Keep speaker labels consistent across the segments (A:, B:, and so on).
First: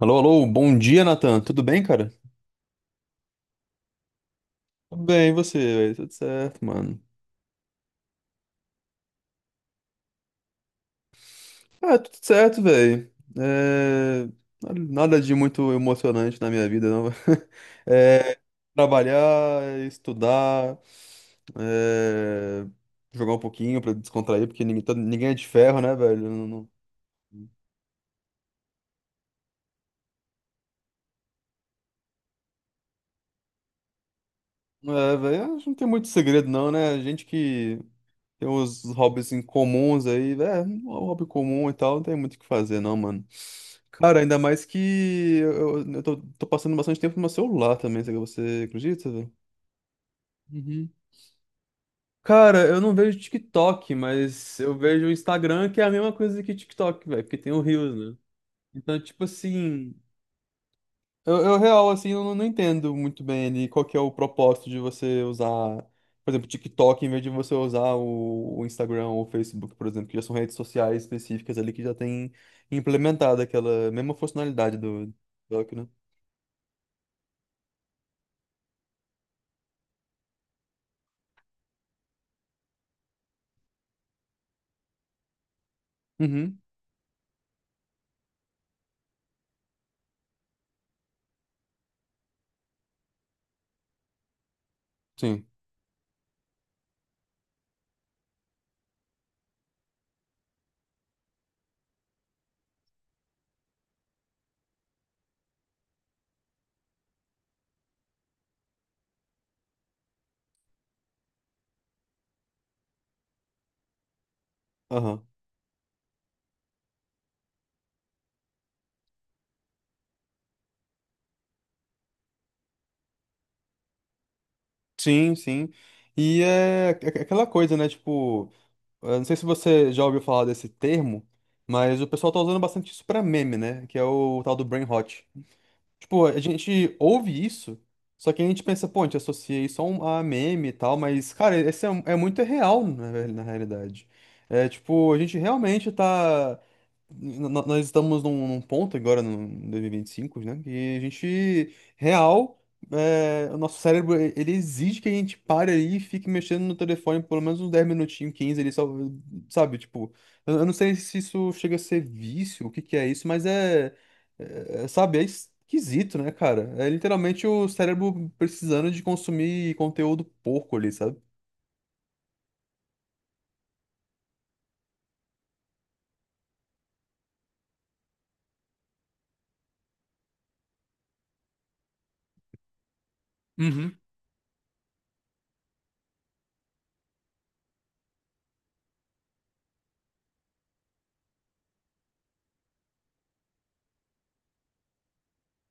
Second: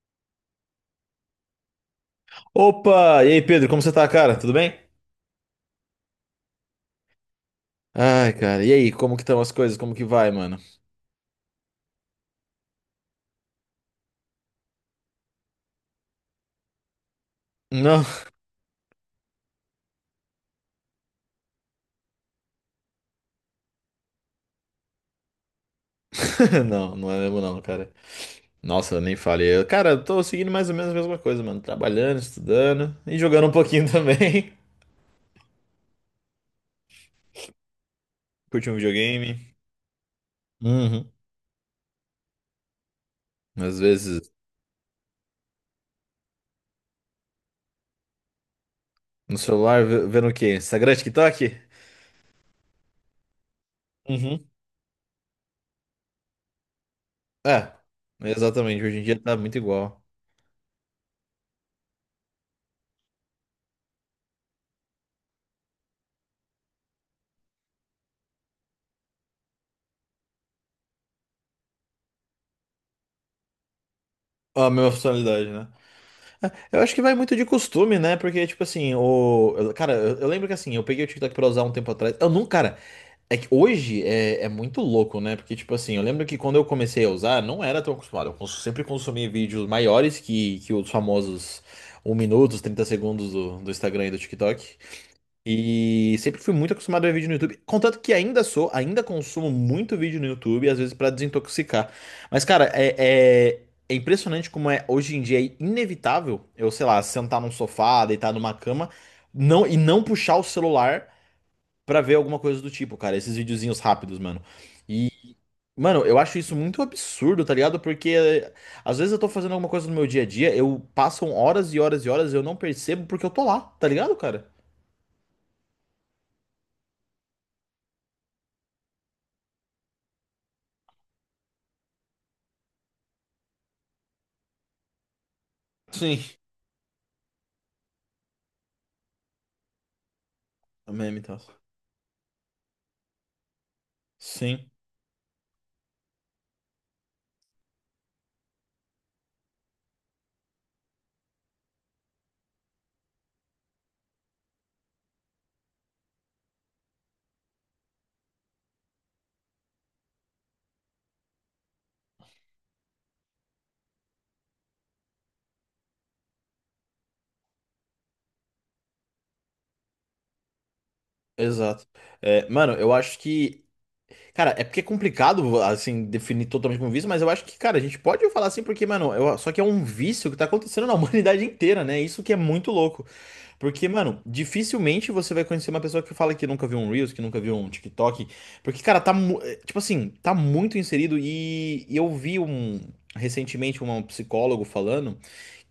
A: Alô, alô, bom dia, Nathan. Tudo bem, cara?
B: Opa! E aí, Pedro, como você tá, cara? Tudo bem?
A: Tudo bem, e você, velho? Tudo certo, mano.
B: Ai, cara, e aí, como que estão as coisas? Como que vai, mano?
A: Ah, tudo certo, velho. É... Nada de muito emocionante na minha vida, não.
B: Não,
A: É... Trabalhar, estudar, é... jogar um pouquinho pra descontrair, porque ninguém é de ferro, né, velho? Não,
B: não, não é mesmo não, cara. Nossa, eu nem falei. Cara, eu tô seguindo mais ou menos a mesma coisa, mano. Trabalhando, estudando e jogando um pouquinho também.
A: não... É, velho, acho que não tem muito segredo, não, né? Gente que tem
B: Curti um
A: uns hobbies
B: videogame.
A: incomuns aí, é, um
B: Uhum.
A: hobby comum e tal, não tem muito o que fazer, não, mano.
B: Às
A: Cara,
B: vezes,
A: ainda mais que eu tô passando bastante tempo no meu celular também, sabe? Você acredita, velho?
B: no celular, vendo o quê?
A: Uhum.
B: Instagram, TikTok?
A: Cara, eu não vejo TikTok,
B: Uhum.
A: mas eu vejo o Instagram, que é a mesma coisa que TikTok, velho, porque tem o
B: É,
A: Reels, né?
B: exatamente. Hoje
A: Então,
B: em dia
A: tipo
B: tá muito
A: assim.
B: igual.
A: Eu real, assim, eu não, Não entendo muito bem ali qual que é o propósito de você usar, por exemplo, TikTok em vez de você usar o Instagram ou o Facebook, por exemplo, que já são redes sociais específicas ali que já tem implementado aquela mesma
B: A
A: funcionalidade
B: mesma
A: do
B: funcionalidade,
A: do
B: né?
A: TikTok, né?
B: Eu acho que vai muito de costume, né? Porque, tipo assim, cara, eu lembro que assim, eu peguei o TikTok pra usar um tempo atrás. Eu não, cara, é que hoje é muito louco, né? Porque, tipo assim, eu lembro que quando
A: Uhum,
B: eu comecei a usar, não era tão acostumado. Eu sempre consumi vídeos maiores que os famosos um minuto, os 30 segundos do Instagram e do TikTok.
A: sim.
B: E sempre fui muito acostumado a ver vídeo no YouTube. Contanto que ainda sou, ainda consumo muito vídeo no YouTube, às vezes pra desintoxicar. Mas, cara, é impressionante como é hoje em dia é inevitável eu, sei lá, sentar num sofá, deitar numa cama, não e não puxar o celular pra ver alguma coisa do tipo, cara. Esses videozinhos rápidos, mano. E,
A: Aham.
B: mano, eu acho isso muito absurdo, tá ligado? Porque às vezes eu tô fazendo alguma coisa no meu dia a dia, eu passam horas e horas e horas e eu não percebo porque eu tô lá, tá ligado, cara?
A: Sim, sim. Aquela coisa, né? Tipo, eu não sei se você já ouviu falar desse termo, mas o pessoal tá usando bastante isso pra meme, né? Que é o tal do brain rot.
B: Sim.
A: Tipo, a gente ouve isso, só que a gente pensa, pô, a gente associa isso a, um, a meme e tal,
B: Meme,
A: mas,
B: tá?
A: cara, é muito real, na realidade. É,
B: Sim,
A: tipo, a gente realmente nós estamos num ponto agora, no 2025, né? Que a gente, real, é, o nosso ele exige que a gente pare ali e fique mexendo no telefone pelo menos uns 10 minutinhos, 15, ali, só, sabe? Tipo, eu não sei se isso chega a ser vício, o que que é isso, mas é, sabe? É esquisito, né, cara? É literalmente o cérebro precisando de consumir conteúdo porco ali, sabe?
B: exato. É, mano, eu acho que. Cara, é porque é complicado, assim, definir totalmente como vício, mas eu acho que, cara, a gente pode falar assim, porque, mano, só que é um vício que tá acontecendo na humanidade inteira, né? Isso que é muito louco. Porque,
A: Uhum.
B: mano, dificilmente você vai conhecer uma pessoa que fala que nunca viu um Reels, que nunca viu um TikTok. Porque, cara, tá. É, tipo assim, tá muito inserido e eu vi um. Recentemente, um psicólogo falando,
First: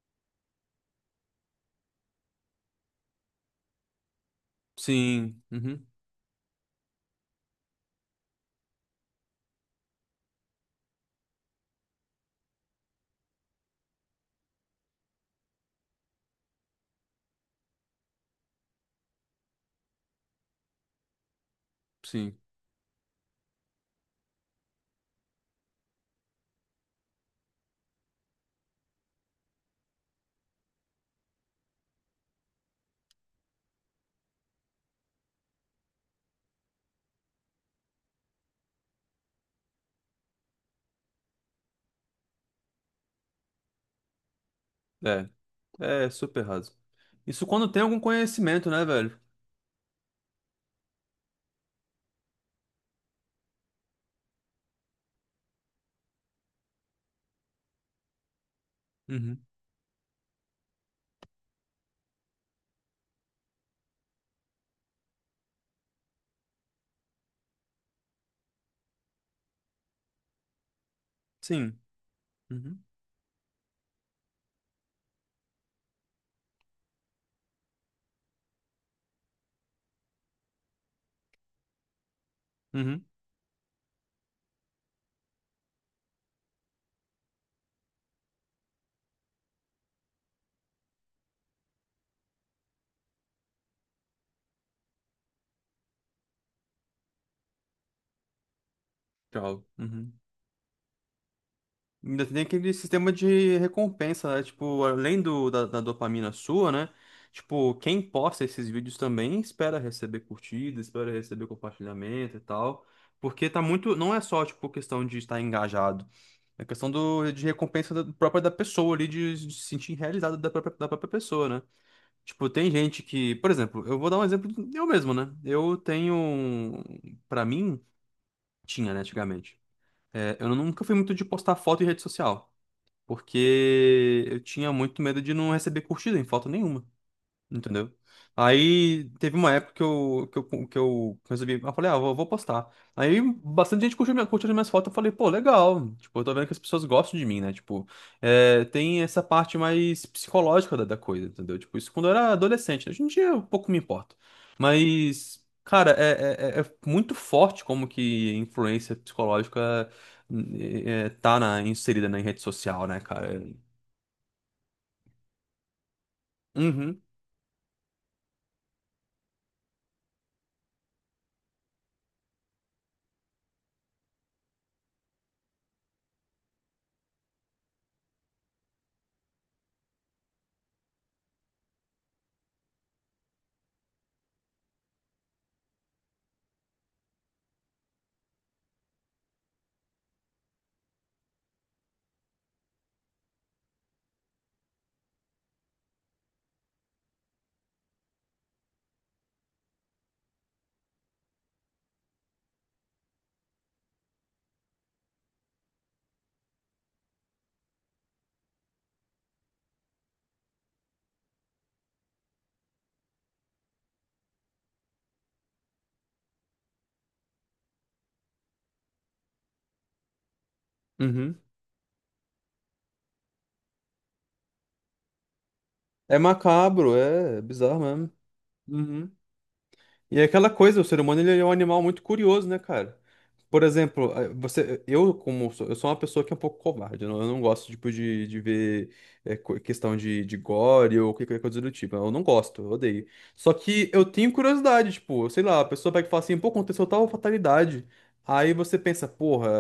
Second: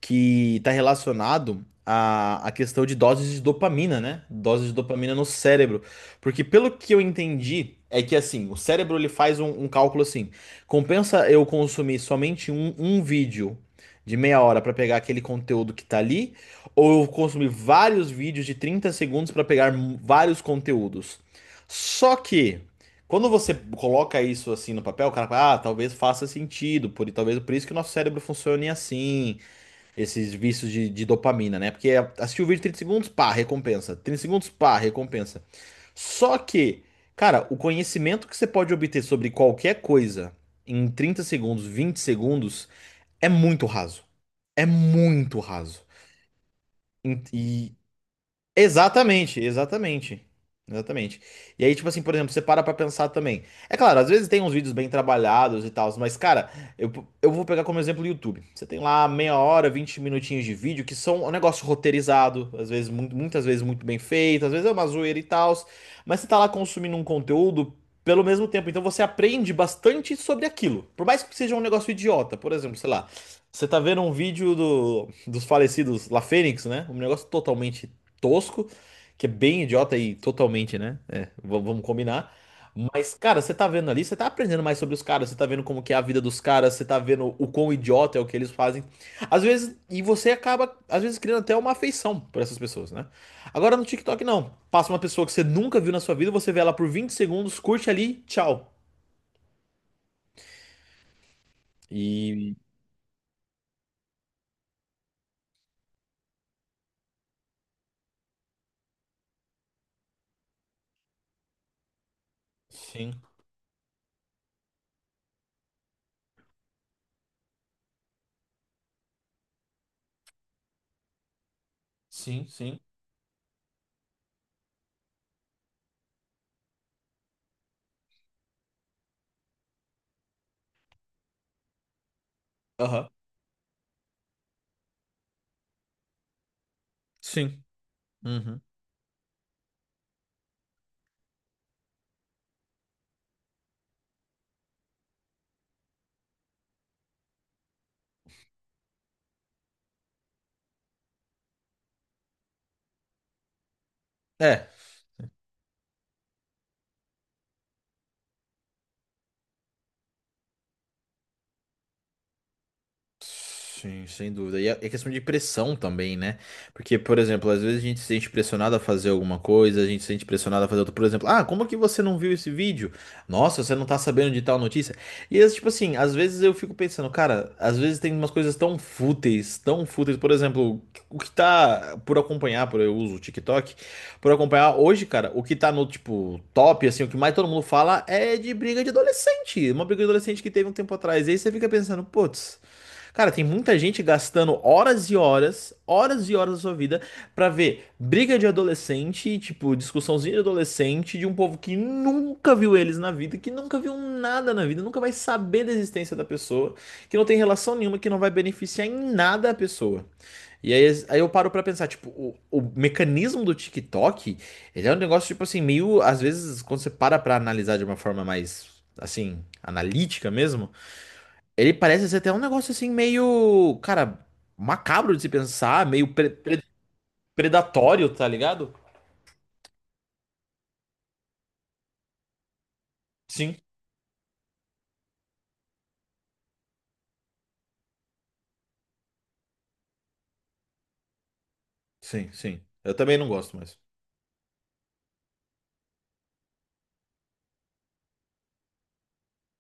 B: que está relacionado à questão de doses de dopamina, né? Doses de dopamina no
A: Sim,
B: cérebro.
A: uhum.
B: Porque pelo que eu entendi, é que assim, o cérebro ele faz um cálculo assim: compensa eu consumir somente um vídeo de meia hora para pegar aquele conteúdo que tá ali, ou eu consumir vários vídeos de 30 segundos para pegar vários conteúdos. Só
A: Sim.
B: que. Quando você coloca isso assim no papel, o cara fala, ah, talvez faça sentido, talvez por isso que o nosso cérebro funcione assim, esses vícios de dopamina, né? Porque é, assistir o vídeo 30 segundos, pá, recompensa. 30 segundos, pá, recompensa. Só que, cara, o conhecimento que você pode obter sobre qualquer coisa em 30 segundos, 20 segundos, é muito raso. É muito raso.
A: É, super raso. Isso quando
B: E
A: tem algum conhecimento, né, velho?
B: exatamente, exatamente. Exatamente. E aí, tipo assim, por exemplo, você para pra pensar também. É claro, às vezes tem uns vídeos bem trabalhados e tal, mas, cara, eu, eu vou pegar como exemplo o YouTube. Você tem lá meia
A: Uhum.
B: hora, 20 minutinhos de vídeo que são um negócio roteirizado, às vezes, muito, muitas vezes muito bem feito, às vezes é uma zoeira e tal, mas você tá lá consumindo um conteúdo pelo mesmo tempo, então você aprende bastante sobre aquilo. Por mais que seja um
A: Sim.
B: negócio idiota, por exemplo,
A: Uhum.
B: sei lá. Você tá vendo um vídeo do, dos falecidos La Fênix, né? Um negócio totalmente tosco, que é bem idiota e totalmente, né? É, vamos combinar.
A: Uhum.
B: Mas, cara, você tá vendo ali, você tá aprendendo mais sobre os caras, você tá vendo como que é a vida dos caras, você tá vendo o quão idiota é o que eles fazem. Às vezes, e você acaba, às vezes, criando até uma afeição por essas pessoas, né? Agora no TikTok, não. Passa uma pessoa que você nunca viu na sua vida, você vê ela por 20 segundos, curte ali, tchau.
A: Tchau. Uhum. Ainda tem
B: E.
A: aquele sistema de recompensa, né? Tipo, além da dopamina sua, né? Tipo, quem posta esses vídeos também espera receber curtida, espera receber compartilhamento e tal.
B: Sim,
A: Porque tá muito. Não é só, tipo, questão de estar engajado. É questão do, de recompensa da- própria da pessoa ali, de se sentir realizado da própria pessoa, né?
B: sim,
A: Tipo, tem
B: sim.
A: gente que, por exemplo, eu vou dar um exemplo de- eu mesmo, né? Eu tenho, um- Pra mim, tinha, né, antigamente. É, eu nunca fui muito de postar foto em rede social,
B: Aham.
A: porque eu tinha muito medo de não receber curtida em foto nenhuma.
B: Sim.
A: Entendeu?
B: Uhum.
A: Aí teve uma época que eu resolvi. Eu falei, ah, vou postar. Aí bastante gente curtiu, minha, curtiu as minhas fotos. Eu falei, pô, legal. Tipo, eu tô vendo que as pessoas gostam de mim, né? Tipo, é, tem essa parte mais psicológica da coisa, entendeu? Tipo, isso quando eu era adolescente, né? Hoje em dia eu pouco me importo.
B: É.
A: Mas, cara, é muito forte como que influência psicológica tá inserida na rede social, né, cara?
B: Sim, sem dúvida. E é questão de pressão também, né? Porque,
A: Uhum,
B: por exemplo, às vezes a gente se sente pressionado a fazer alguma coisa, a gente se sente pressionado a fazer outra. Por exemplo, ah, como que você não viu esse vídeo? Nossa, você não tá sabendo de tal notícia? E, tipo assim, às vezes eu fico pensando, cara, às vezes tem umas coisas tão fúteis, tão fúteis. Por exemplo, o que tá por acompanhar, por eu uso o TikTok, por acompanhar hoje, cara, o que tá no, tipo, top, assim, o que mais todo mundo fala é de briga de adolescente. Uma briga de adolescente que teve um tempo atrás. E aí você fica pensando, putz. Cara, tem muita gente gastando horas e horas da sua vida pra ver briga de adolescente, tipo, discussãozinha de adolescente de um povo que nunca viu eles na vida, que nunca viu nada na vida, nunca vai saber da existência da pessoa, que não tem relação nenhuma, que não vai beneficiar em nada a pessoa. E aí, aí eu paro pra pensar, tipo, o mecanismo do TikTok, ele é um negócio, tipo assim, meio, às vezes, quando você para pra analisar de uma forma mais, assim, analítica mesmo,
A: uhum.
B: ele parece ser até um negócio assim meio, cara, macabro de se pensar, meio
A: É macabro, é é bizarro
B: predatório,
A: mesmo.
B: tá ligado?
A: Uhum. E é aquela coisa, o ser humano ele é um animal muito curioso, né, cara?
B: Sim,
A: Por exemplo, eu eu sou uma pessoa que é um pouco covarde, eu não gosto tipo de ver questão de gore ou qualquer coisa do tipo. Eu não
B: sim, sim.
A: gosto, eu
B: Eu
A: odeio.
B: também não
A: Só
B: gosto mais.
A: que eu tenho curiosidade, tipo, sei lá, a pessoa pega e fala assim, pô, aconteceu tal fatalidade. Aí você pensa, porra,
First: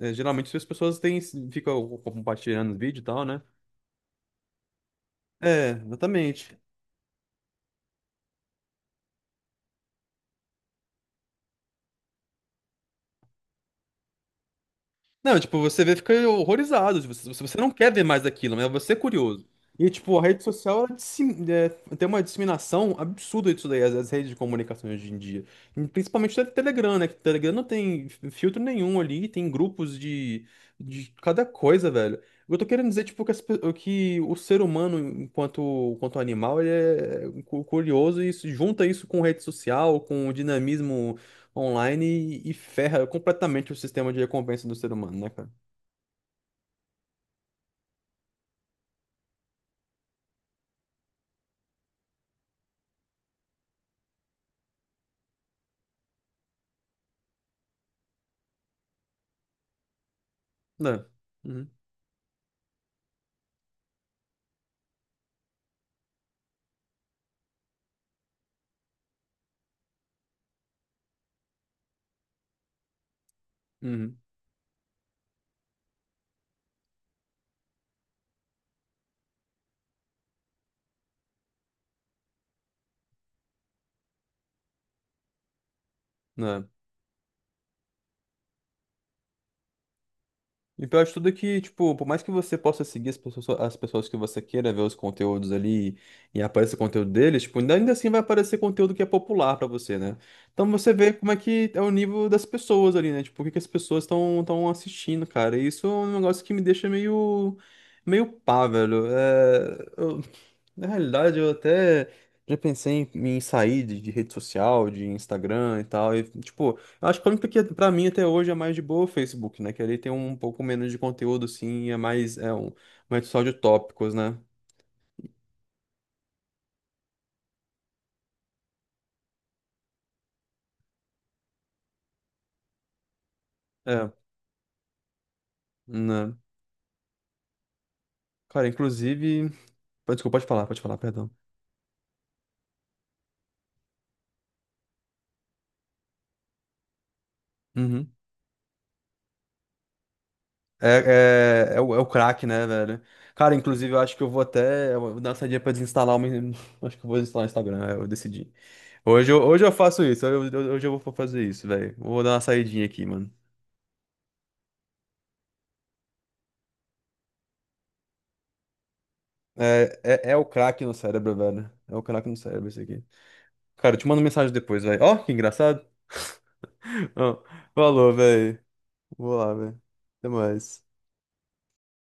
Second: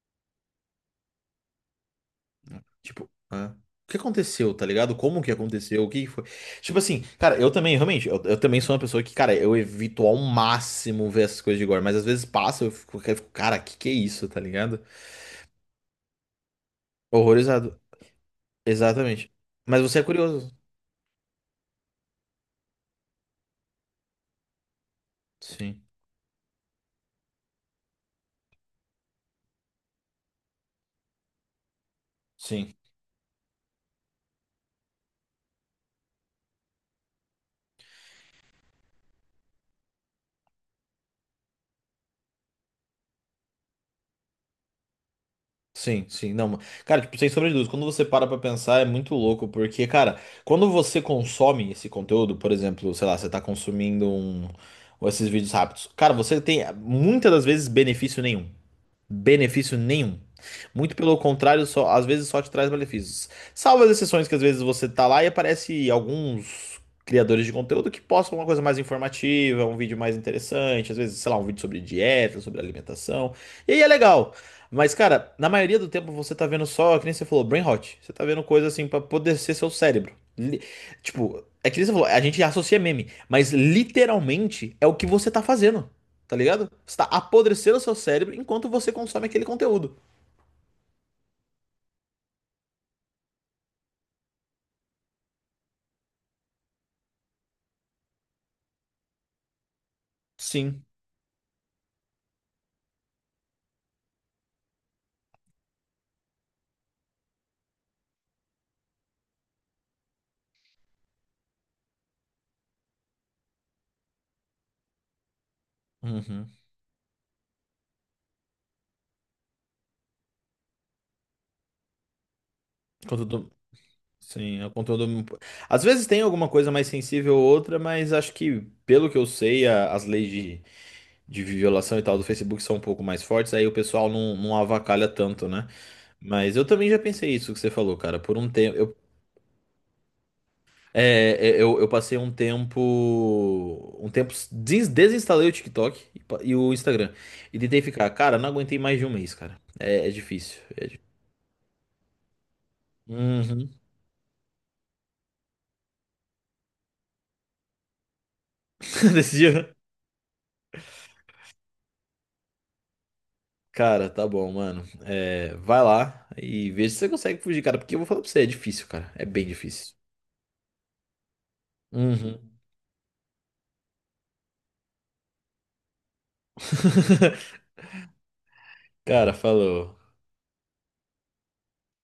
A: geralmente as pessoas têm, ficam compartilhando vídeo e
B: Tipo,
A: tal, né?
B: hã? O que aconteceu, tá ligado? Como que
A: É,
B: aconteceu? O que que foi?
A: exatamente.
B: Tipo assim, cara, eu também, realmente, eu também sou uma pessoa que, cara, eu evito ao máximo ver essas coisas de gore, mas às vezes passa, eu fico, cara, que é isso, tá ligado?
A: Não, tipo, você vê, fica horrorizado, tipo, se você não
B: Horrorizado.
A: quer ver mais daquilo, mas você é
B: Exatamente.
A: curioso.
B: Mas
A: E,
B: você é
A: tipo, a rede
B: curioso.
A: social, tem uma disseminação absurda disso daí, as redes de comunicação hoje em dia.
B: Sim.
A: E principalmente o Telegram, né? Que o Telegram não tem filtro nenhum ali, tem grupos de cada coisa, velho. Eu tô
B: Sim.
A: querendo dizer, tipo, que o ser humano, enquanto animal, curioso e isso- junta isso com rede social, com o dinamismo online e ferra completamente o sistema de recompensa do ser humano, né, cara?
B: Sim, sim, não. Cara, tipo, sem sombra de dúvidas, quando você para pra pensar é muito louco, porque, cara, quando você consome esse conteúdo, por exemplo, sei lá, você tá consumindo um, ou esses vídeos rápidos, cara, você tem muitas das vezes benefício nenhum benefício nenhum. Muito
A: Né?
B: pelo contrário,
A: Uhum.
B: só, às vezes só te traz malefícios. Salvo as exceções que às vezes você tá lá e aparece alguns criadores de conteúdo que postam uma coisa mais informativa, um vídeo mais interessante, às vezes, sei lá, um vídeo sobre dieta, sobre alimentação. E aí é
A: Uhum.
B: legal. Mas, cara, na maioria do tempo você tá vendo só, que nem você falou, brain rot. Você tá vendo coisa assim pra apodrecer seu cérebro. Li- Tipo, é que nem você falou, a gente associa meme, mas literalmente é o que você tá fazendo. Tá
A: Né?
B: ligado? Você tá apodrecendo o seu cérebro enquanto você consome aquele conteúdo.
A: E pior de tudo é que, tipo, por mais que você possa seguir as pessoas que você queira ver os conteúdos ali e apareça conteúdo deles, tipo, ainda assim vai aparecer conteúdo que é popular pra você, né? Então
B: Sim.
A: você vê como é que é o nível das pessoas ali, né? Tipo, o que que as pessoas estão assistindo, cara. E isso é um negócio que me deixa meio pá, velho. É, eu na realidade, eu até já pensei em, em sair de rede social, de Instagram e tal. E,
B: Uhum.
A: tipo, eu acho que a única que pra mim até hoje é mais de boa é o Facebook, né? Que ali tem um pouco menos de conteúdo, sim, e é mais, é um, uma rede social
B: Conteúdo.
A: de tópicos, né?
B: Sim, é o conteúdo. Às vezes tem alguma coisa mais sensível ou outra, mas acho que, pelo que eu sei, as leis de violação e tal do Facebook são um pouco mais fortes, aí o pessoal
A: É,
B: não, não avacalha tanto, né?
A: né?
B: Mas eu também já pensei isso que você falou, cara. Por um
A: Cara,
B: tempo,
A: inclusive, pô, desculpa, pode falar, perdão.
B: é, é, eu passei um tempo. Um tempo. Desinstalei o TikTok e o Instagram. E tentei ficar.
A: Uhum.
B: Cara, não aguentei mais de um mês, cara. É difícil.
A: É o crack, né, velho? Cara,
B: Uhum.
A: inclusive, eu acho que eu vou dar uma saidinha pra desinstalar o meu. Acho que eu vou desinstalar o Instagram, é, eu decidi.
B: Desse
A: Hoje eu
B: dia.
A: hoje eu vou fazer isso, velho. Vou dar uma saidinha aqui, mano.
B: Cara, tá bom, mano. É, vai lá e veja se você consegue fugir, cara. Porque eu vou falar pra você, é difícil, cara. É bem difícil.
A: É o crack no cérebro, velho. É o crack no
B: Uhum.
A: cérebro esse aqui. Cara, eu te mando mensagem depois, velho. Ó, que engraçado. Ó, falou, velho.
B: Cara,
A: Vou lá, velho.
B: falou.
A: Até mais.